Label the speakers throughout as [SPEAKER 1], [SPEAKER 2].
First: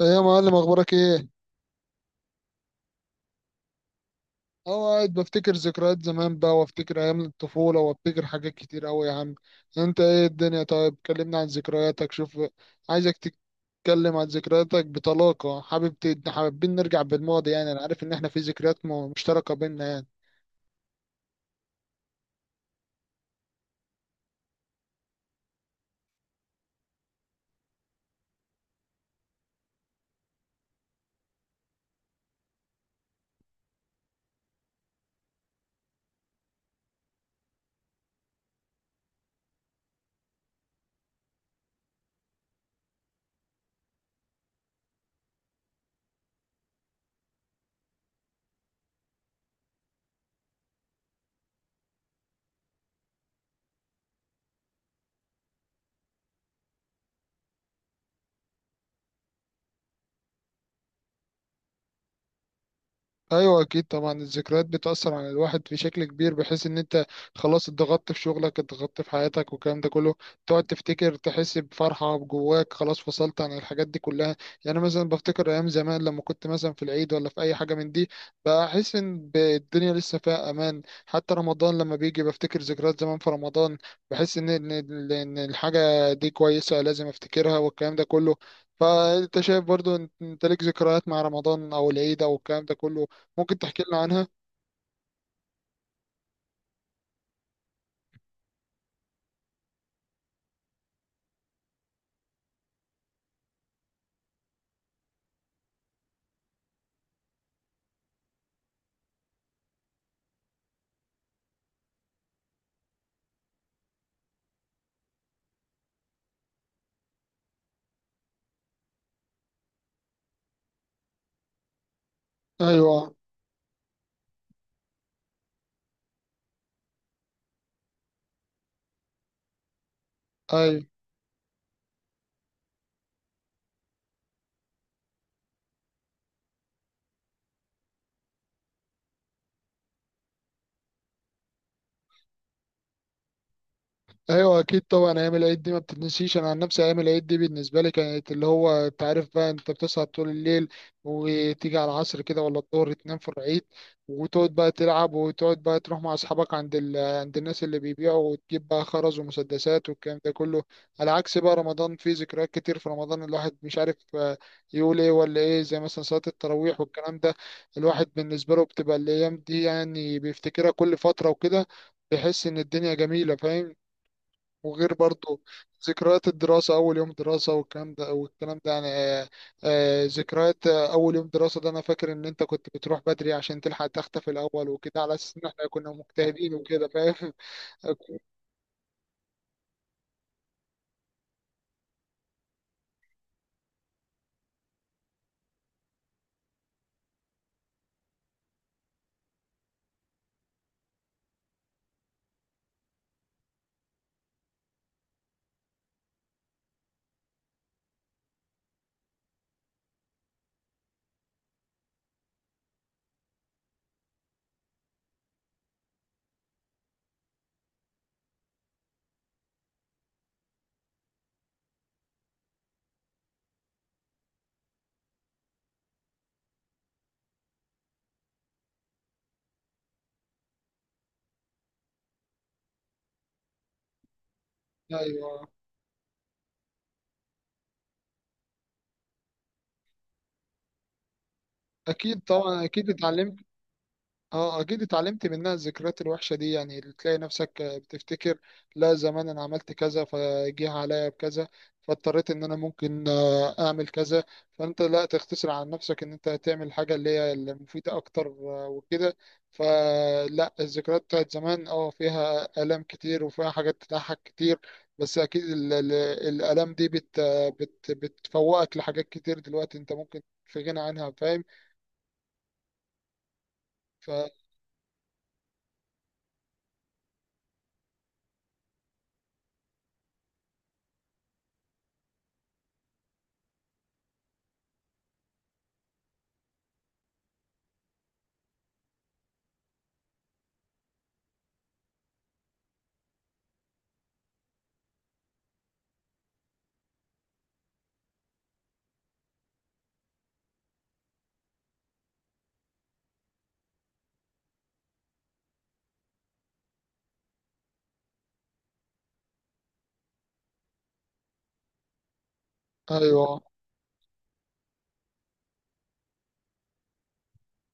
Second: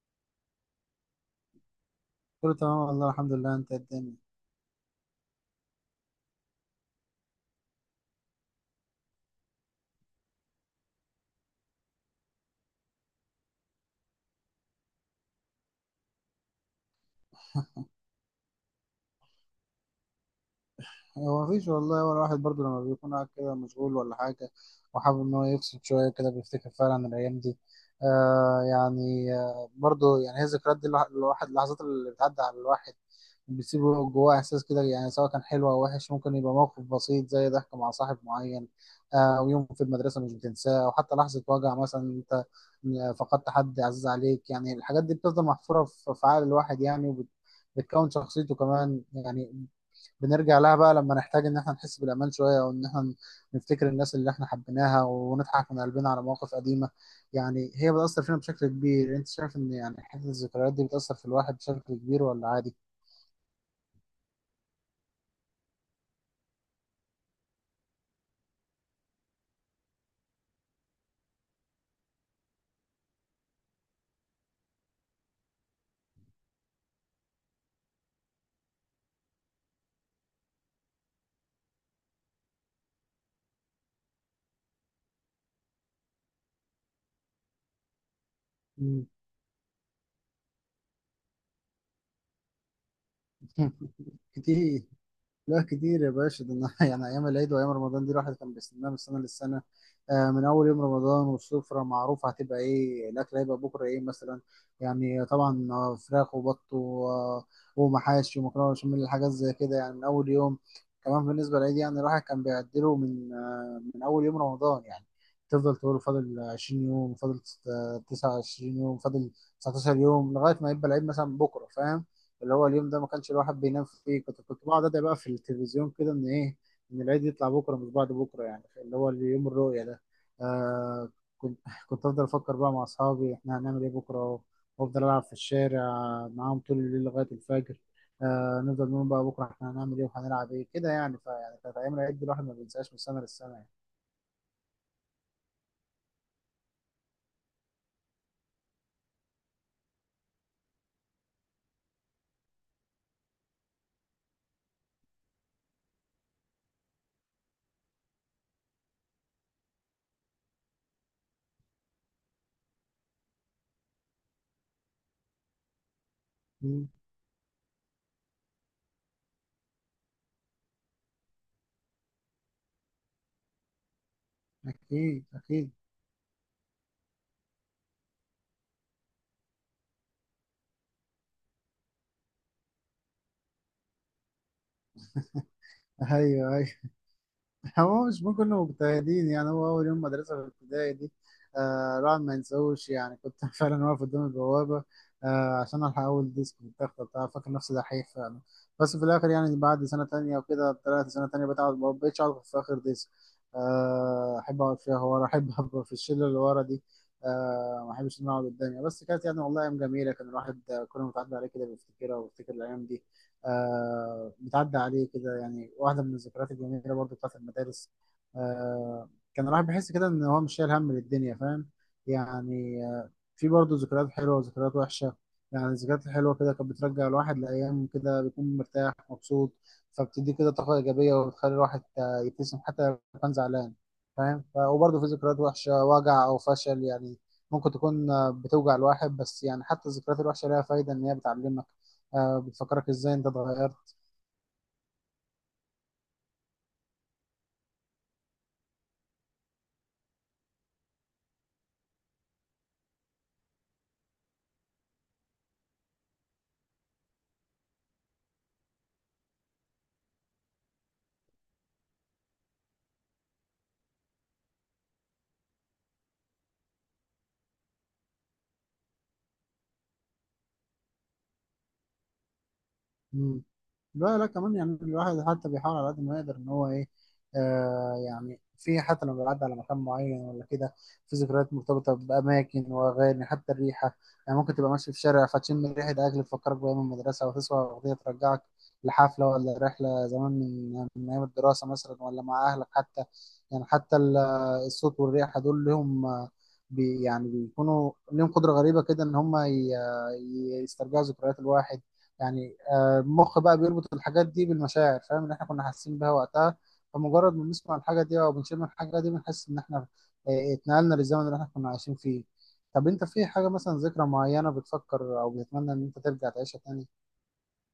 [SPEAKER 1] ايه يا معلم، اخبارك ايه؟
[SPEAKER 2] كله تمام، والله الحمد لله. انت إيه الدنيا؟
[SPEAKER 1] اهو قاعد بفتكر ذكريات زمان بقى، وافتكر ايام الطفوله، وافتكر حاجات كتير قوي يا عم. انت ايه الدنيا؟ طيب كلمنا عن ذكرياتك، شوف. عايزك تتكلم عن ذكرياتك بطلاقه. حابب حابين نرجع بالماضي، يعني انا عارف ان احنا في ذكريات مشتركه بينا يعني.
[SPEAKER 2] هو مفيش والله. هو الواحد برضه لما بيكون قاعد كده مشغول ولا حاجة، وحابب إن هو يفصل شوية كده، بيفتكر فعلا الأيام دي. يعني برضه، يعني هي الذكريات دي، اللحظات اللي بتعدي على الواحد بتسيب جواه إحساس كده، يعني سواء كان حلو أو وحش. ممكن يبقى موقف بسيط زي ضحك مع صاحب معين. ويوم في المدرسة مش بتنساه، أو حتى لحظة وجع مثلا أنت فقدت حد عزيز عليك. يعني الحاجات دي بتفضل محفورة في عقل الواحد، يعني بتكون شخصيته كمان يعني. بنرجع لها بقى لما نحتاج ان احنا نحس بالامان شويه، او ان احنا نفتكر الناس اللي احنا حبيناها، ونضحك من قلبنا على مواقف قديمه. يعني هي بتاثر فينا بشكل كبير. انت شايف ان يعني حته الذكريات دي بتاثر في الواحد بشكل كبير ولا عادي؟
[SPEAKER 1] ايوه اكيد طبعا الذكريات بتاثر على الواحد في شكل كبير، بحيث ان انت خلاص اتضغطت في شغلك، اتضغطت في حياتك والكلام ده كله، تقعد تفتكر تحس بفرحه جواك، خلاص فصلت عن الحاجات دي كلها. يعني مثلا بفتكر ايام زمان لما كنت مثلا في العيد ولا في اي حاجه من دي، بحس ان الدنيا لسه فيها امان. حتى رمضان لما بيجي بفتكر ذكريات زمان في رمضان، بحس ان إن الحاجه دي كويسه، لازم افتكرها والكلام ده كله.
[SPEAKER 2] مم.
[SPEAKER 1] فانت شايف برضو إن انت ليك ذكريات مع رمضان او العيد او الكلام ده كله؟ ممكن تحكي لنا عنها؟
[SPEAKER 2] كتير. لا كتير يا باشا، ده انا يعني ايام العيد وايام رمضان دي الواحد كان بيستناها من السنه للسنه. من اول يوم رمضان والسفره معروفه، هتبقى ايه الاكل، هيبقى بكره ايه مثلا. يعني طبعا، فراخ وبط ومحاشي ومكرونه بشاميل، حاجات زي كده يعني من اول يوم. كمان بالنسبه للعيد، يعني الواحد كان بيعدله من من اول يوم رمضان يعني. تفضل تقول فاضل 20 يوم، فاضل 29 يوم، فاضل 19 يوم، لغايه ما يبقى العيد مثلا بكره، فاهم. اللي هو اليوم ده ما
[SPEAKER 1] ايوه،
[SPEAKER 2] كانش الواحد بينام فيه. كنت بقعد ادعي بقى في التلفزيون كده، ان ايه، ان العيد يطلع بكره مش بعد بكره، يعني اللي هو يوم الرؤيه ده.
[SPEAKER 1] ايوه.
[SPEAKER 2] آه، كنت كنت افضل افكر بقى مع اصحابي احنا هنعمل ايه بكره، وافضل العب في الشارع معاهم طول الليل لغايه الفجر. آه، نفضل نقول بقى بكره احنا هنعمل ايه وهنلعب ايه، كده يعني. فيعني كانت ايام العيد دي الواحد ما بينساهاش من سنه للسنه يعني.
[SPEAKER 1] ايوه اكيد طبعا ايام العيد دي ما بتتنسيش. انا عن نفسي ايام العيد دي بالنسبه لي كانت اللي هو انت عارف بقى، انت بتصحى طول الليل وتيجي على العصر كده ولا الظهر تنام في العيد، وتقعد بقى تلعب وتقعد بقى تروح مع اصحابك عند عند الناس اللي بيبيعوا، وتجيب بقى خرز ومسدسات والكلام ده كله. على عكس بقى رمضان، فيه ذكريات كتير في رمضان. الواحد مش عارف يقول ايه ولا ايه، زي مثلا صلاه التراويح
[SPEAKER 2] مم،
[SPEAKER 1] والكلام ده. الواحد بالنسبه له بتبقى الايام دي، يعني بيفتكرها كل فتره وكده، بيحس ان الدنيا جميله، فاهم؟ وغير
[SPEAKER 2] اكيد
[SPEAKER 1] برضو
[SPEAKER 2] اكيد.
[SPEAKER 1] ذكريات الدراسة، أول يوم دراسة والكلام ده والكلام ده، يعني ذكريات أول يوم دراسة ده، أنا فاكر إن أنت كنت بتروح بدري عشان تلحق تختفي الأول وكده، على أساس إن إحنا كنا مجتهدين
[SPEAKER 2] ايوه ايوه.
[SPEAKER 1] وكده، فاهم؟
[SPEAKER 2] هو مش ممكن كنا مجتهدين، يعني هو أول يوم مدرسة في الابتدائي دي، آه، الواحد ما ينساهوش يعني. كنت فعلا واقف قدام البوابة، آه، عشان ألحق أول ديسك والتخته بتاع، فاكر نفسي دحيح فعلا. بس في الآخر يعني بعد سنة تانية وكده، طلعت سنة تانية بتقعد، ما بقتش أقعد في آخر ديسك، آه، أحب أقعد فيها ورا. أحب أبقى في الشلة اللي ورا دي، آه، ما أحبش إن أنا أقعد قدامي. بس كانت يعني والله أيام جميلة. كان الواحد كل ما بتعدي عليه كده بيفتكرها وبيفتكر الأيام دي. آه، بتعدي عليه كده، يعني واحدة من الذكريات الجميلة برضو بتاعت المدارس. آه كان الواحد بيحس كده إن هو مش شايل هم للدنيا، فاهم يعني في برضو ذكريات حلوة وذكريات وحشة. يعني الذكريات الحلوة كده كانت بترجع الواحد لأيام كده بيكون مرتاح مبسوط، فبتدي كده طاقة إيجابية وبتخلي الواحد يبتسم حتى لو كان زعلان، فاهم. وبرضه في ذكريات
[SPEAKER 1] أيوه
[SPEAKER 2] وحشة، وجع أو فشل، يعني ممكن تكون بتوجع الواحد. بس يعني حتى الذكريات الوحشة لها فايدة، إن هي بتعلمك،
[SPEAKER 1] أكيد
[SPEAKER 2] آه،
[SPEAKER 1] طبعا،
[SPEAKER 2] بتفكرك
[SPEAKER 1] أكيد
[SPEAKER 2] ازاي انت
[SPEAKER 1] اتعلمت.
[SPEAKER 2] اتغيرت.
[SPEAKER 1] اه اكيد اتعلمت منها الذكريات الوحشه دي، يعني اللي تلاقي نفسك بتفتكر: لا زمان انا عملت كذا فجه عليا بكذا، فاضطريت ان انا ممكن اعمل كذا، فانت لا تختصر عن نفسك ان انت تعمل حاجه اللي هي المفيده اكتر وكده. فلا، الذكريات بتاعت زمان اه فيها الام كتير وفيها حاجات تضحك كتير. بس اكيد الالام دي بت بت بتفوقك لحاجات كتير دلوقتي انت ممكن في غنى عنها، فاهم؟
[SPEAKER 2] لا لا، كمان يعني الواحد حتى بيحاول على قد ما يقدر ان هو ايه، يعني. في حتى لما بيعدي على مكان معين ولا كده، في ذكريات مرتبطه باماكن واغاني، حتى الريحه. يعني ممكن تبقى ماشي في شارع فتشم ريحه اكل تفكرك بايام المدرسه، او تسمع اغنيه ترجعك لحفله ولا رحله زمان من ايام الدراسه مثلا، ولا مع اهلك حتى. يعني حتى الصوت والريحه دول لهم، يعني بيكونوا لهم قدره غريبه كده ان هم يسترجعوا ذكريات الواحد. يعني المخ بقى بيربط الحاجات دي بالمشاعر، فاهم، اللي احنا كنا حاسين بيها وقتها. فمجرد ما بنسمع الحاجة دي أو بنشم الحاجة دي، بنحس إن احنا اتنقلنا للزمن اللي احنا كنا عايشين فيه. طب أنت في
[SPEAKER 1] فايوه،
[SPEAKER 2] حاجة مثلا، ذكرى معينة بتفكر أو بتتمنى إن أنت ترجع تعيشها تاني؟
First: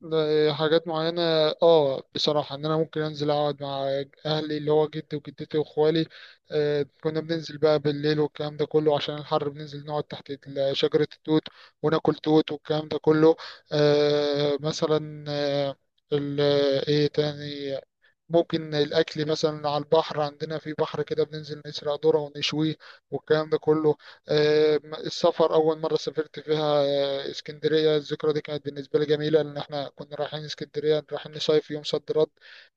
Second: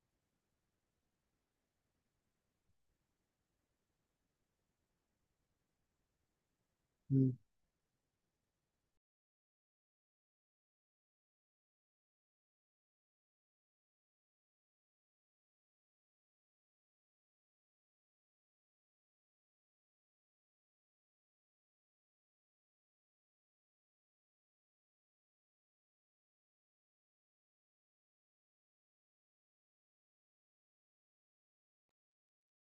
[SPEAKER 1] ده حاجات معينة. اه بصراحة ان انا ممكن انزل اقعد مع اهلي اللي هو جدي وجدتي واخوالي. آه كنا
[SPEAKER 2] مم،
[SPEAKER 1] بننزل بقى بالليل والكلام ده كله، عشان الحر بننزل نقعد تحت شجرة التوت وناكل توت والكلام ده كله. آه مثلا، ال- ايه تاني؟ ممكن الأكل مثلا على البحر، عندنا في بحر كده بننزل نسرق ذرة ونشويه والكلام ده كله. آه، السفر أول مرة سافرت فيها اسكندرية، الذكرى دي كانت بالنسبة لي جميلة، لأن احنا كنا رايحين اسكندرية، رايحين نصيف يوم صد رد.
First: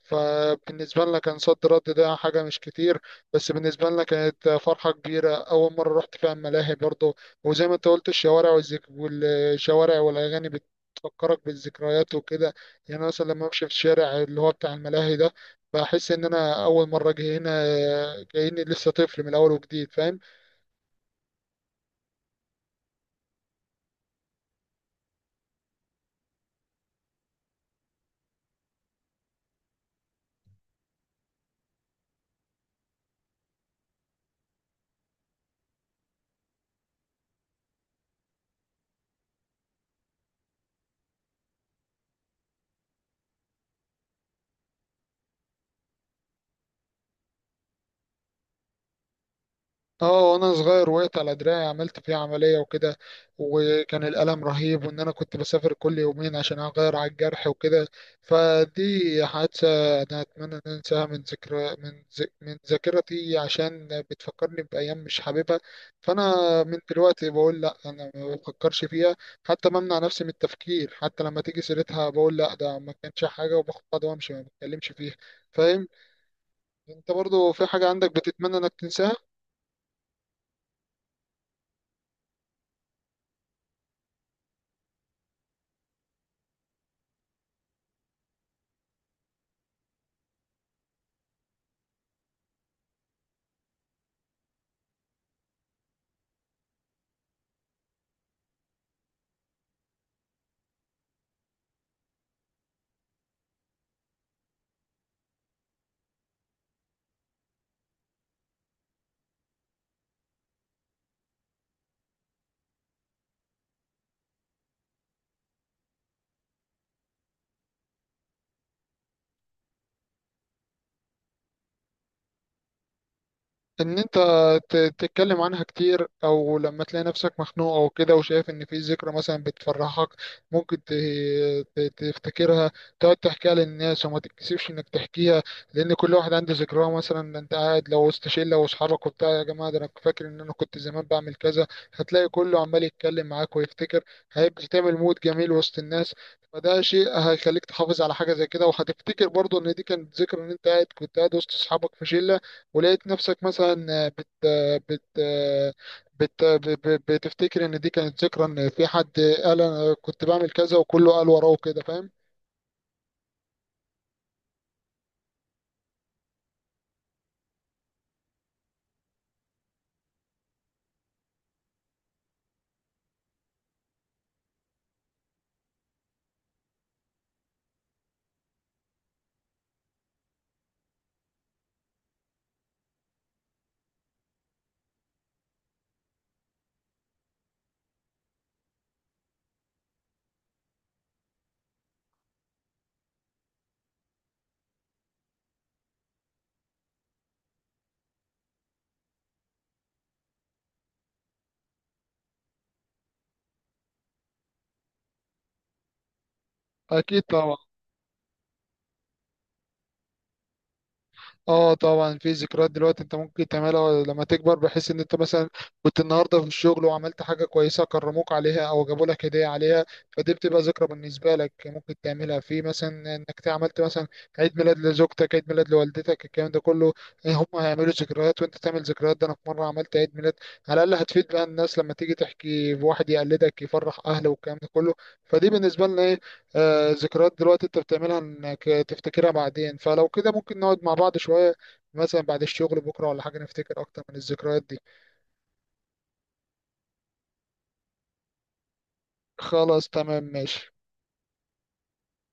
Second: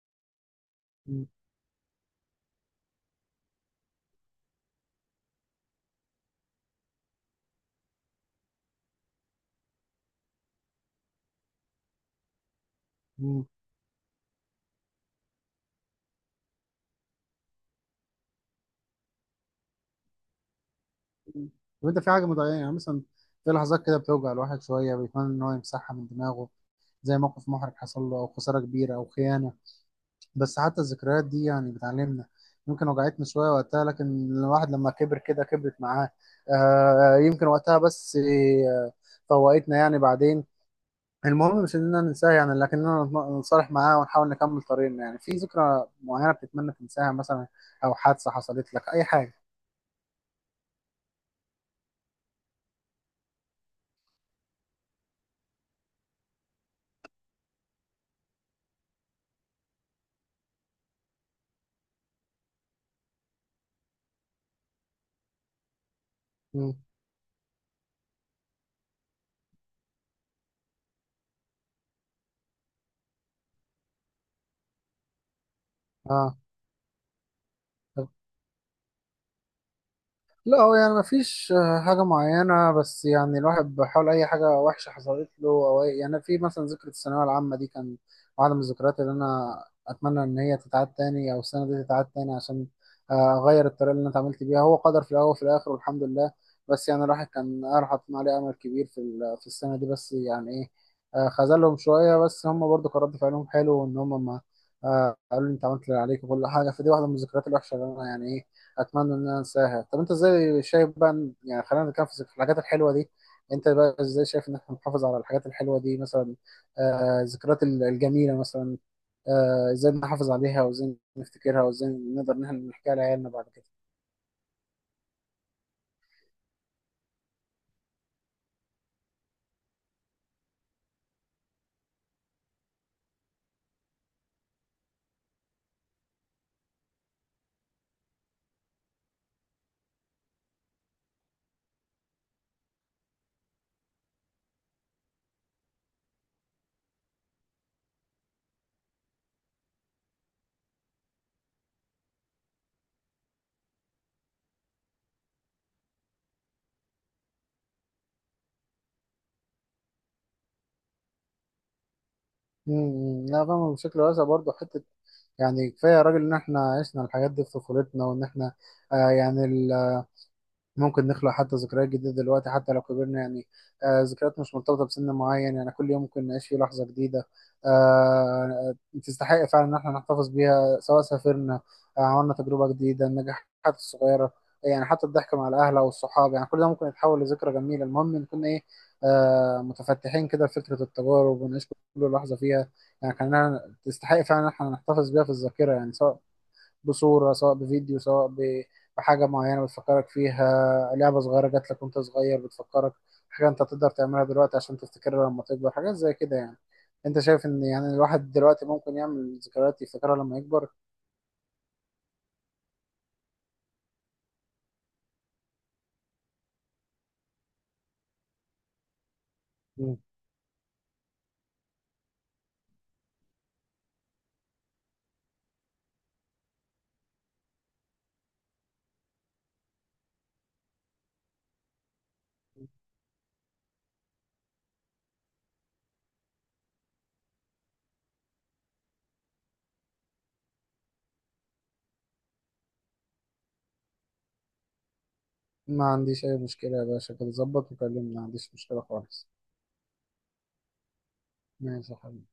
[SPEAKER 1] فبالنسبة لنا
[SPEAKER 2] مم،
[SPEAKER 1] كان صد رد ده حاجة مش كتير، بس بالنسبة لنا كانت فرحة كبيرة. أول مرة رحت فيها الملاهي برضه، وزي ما أنت قلت الشوارع والشوارع والأغاني بتفكرك بالذكريات وكده. يعني أنا مثلا لما
[SPEAKER 2] مم.
[SPEAKER 1] أمشي في الشارع اللي هو بتاع الملاهي ده، بحس ان انا اول مره اجي هنا، كاني لسه طفل من الاول وجديد، فاهم؟
[SPEAKER 2] مم. طب أنت في حاجة مضايقة يعني مثلا، في لحظات كده بتوجع الواحد شوية بيتمنى إن هو يمسحها من دماغه، زي موقف محرج حصل له أو خسارة كبيرة أو خيانة. بس حتى الذكريات دي يعني بتعلمنا. يمكن وجعتنا شوية وقتها، لكن الواحد لما كبر كده كبرت معاه، آه. يمكن وقتها بس آه، فوقتنا يعني بعدين. المهم مش اننا ننساها، يعني لكننا نتصالح معاه ونحاول نكمل طريقنا. يعني في ذكرى معينة بتتمنى تنساها مثلا، او حادثة حصلت لك اي حاجة؟
[SPEAKER 1] اه وانا صغير وقعت على دراعي، عملت فيه عملية وكده، وكان الألم رهيب، وان انا كنت بسافر كل يومين عشان اغير على الجرح وكده. فدي حادثة انا اتمنى ان أنا انساها من ذكرى من ذاكرتي، عشان بتفكرني بأيام مش حاببها. فانا
[SPEAKER 2] مم.
[SPEAKER 1] من دلوقتي بقول لا، انا ما بفكرش فيها. حتى بمنع نفسي من التفكير، حتى لما تيجي سيرتها بقول لا ده ما كانش حاجة، وباخد بعض وامشي، ما بتكلمش فيها، فاهم؟
[SPEAKER 2] اه.
[SPEAKER 1] انت برضو في حاجة عندك بتتمنى انك تنساها؟
[SPEAKER 2] لا، هو يعني مفيش حاجة معينة. بس يعني الواحد بيحاول، أي حاجة وحشة حصلت له أو أي، يعني في مثلا ذكرى الثانوية العامة دي، كان واحدة من الذكريات اللي أنا أتمنى إن هي تتعاد تاني أو السنة دي تتعاد تاني، عشان أغير الطريقة اللي أنا اتعاملت بيها. هو قدر في الأول وفي الآخر والحمد لله، بس يعني الواحد كان، أنا حاطين عليه أمل كبير في السنة دي. بس يعني إيه، خذلهم شوية. بس هم برضو كان رد فعلهم حلو، وإن هم ما، قالوا لي أنت عملت اللي عليك وكل حاجة. فدي واحدة من الذكريات الوحشة اللي أنا يعني إيه، اتمنى ان انا انساها. طب انت ازاي شايف بقى يعني خلينا نتكلم في الحاجات الحلوه دي. انت بقى ازاي شايف ان احنا نحافظ على الحاجات الحلوه دي، مثلا الذكريات الجميله مثلا. ازاي نحافظ عليها، وازاي نفتكرها، وازاي نقدر ان احنا نحكيها لعيالنا بعد كده؟
[SPEAKER 1] ان انت تتكلم عنها كتير، او لما تلاقي نفسك مخنوق او كده وشايف ان في ذكرى مثلا بتفرحك، ممكن تفتكرها، تقعد تحكيها للناس وما تتكسفش انك تحكيها، لان كل واحد عنده ذكراه. مثلا انت قاعد لو وسط شله واصحابك وبتاع: يا جماعه ده انا فاكر ان انا كنت زمان بعمل كذا، هتلاقي كله عمال يتكلم معاك ويفتكر، هيبقى تعمل مود جميل وسط الناس. فده شيء هيخليك تحافظ على حاجه زي كده، وهتفتكر برضه ان دي كانت ذكرى، ان انت قاعد كنت قاعد وسط اصحابك في شله ولقيت نفسك مثلا بت بتفتكر ان دي كانت ذكرى، ان في حد قال انا كنت بعمل كذا وكله قال وراه كده، فاهم؟
[SPEAKER 2] لا، فاهم بشكل واسع برضه. حته يعني كفايه يا راجل ان احنا عشنا الحاجات دي في طفولتنا، وان احنا يعني ممكن نخلق حتى ذكريات جديدة دلوقتي حتى لو كبرنا، يعني. آه، ذكريات مش مرتبطة بسن معين، يعني كل يوم ممكن نعيش فيه لحظة جديدة، آه، تستحق فعلا إن احنا نحتفظ بيها. سواء سافرنا، آه، عملنا تجربة جديدة، النجاحات الصغيرة، يعني حتى الضحك مع الأهل أو الصحاب، يعني كل ده ممكن يتحول لذكرى جميلة. المهم نكون إيه، متفتحين كده لفكرة التجارب، ونعيش كل لحظة فيها، يعني كأنها تستحق فعلا إن احنا نحتفظ بيها في الذاكرة. يعني سواء بصورة، سواء بفيديو، سواء بحاجة معينة بتفكرك فيها، لعبة صغيرة جات لك وانت صغير بتفكرك حاجة انت تقدر تعملها دلوقتي عشان تفتكرها لما تكبر، حاجات زي كده يعني. انت
[SPEAKER 1] اكيد
[SPEAKER 2] شايف
[SPEAKER 1] طبعا.
[SPEAKER 2] ان يعني الواحد دلوقتي ممكن يعمل ذكريات يفتكرها لما يكبر؟
[SPEAKER 1] اه طبعا في ذكريات دلوقتي انت ممكن تعملها لما تكبر، بحيث ان انت مثلا كنت النهارده في الشغل وعملت حاجه كويسه كرموك عليها او جابوا لك هديه عليها.
[SPEAKER 2] مم.
[SPEAKER 1] فدي بتبقى ذكرى بالنسبه لك، ممكن تعملها في مثلا انك عملت مثلا عيد ميلاد لزوجتك، عيد ميلاد لوالدتك، الكلام ده كله. هم هيعملوا ذكريات وانت تعمل ذكريات. ده انا في مره عملت عيد ميلاد، على الاقل هتفيد بقى الناس لما تيجي تحكي، واحد يقلدك يفرح اهله والكلام ده كله. فدي بالنسبه لنا إيه، آه، ذكريات دلوقتي انت بتعملها انك تفتكرها بعدين. فلو كده ممكن نقعد مع بعض شوية، مثلا بعد الشغل بكرة ولا حاجة، نفتكر اكتر من الذكريات دي.
[SPEAKER 2] ما عنديش اي مشكلة يا باشا، كده ظبط وكلمني، ما عنديش مشكلة خالص.
[SPEAKER 1] خلاص تمام ماشي.
[SPEAKER 2] ماشي يا حبيبي.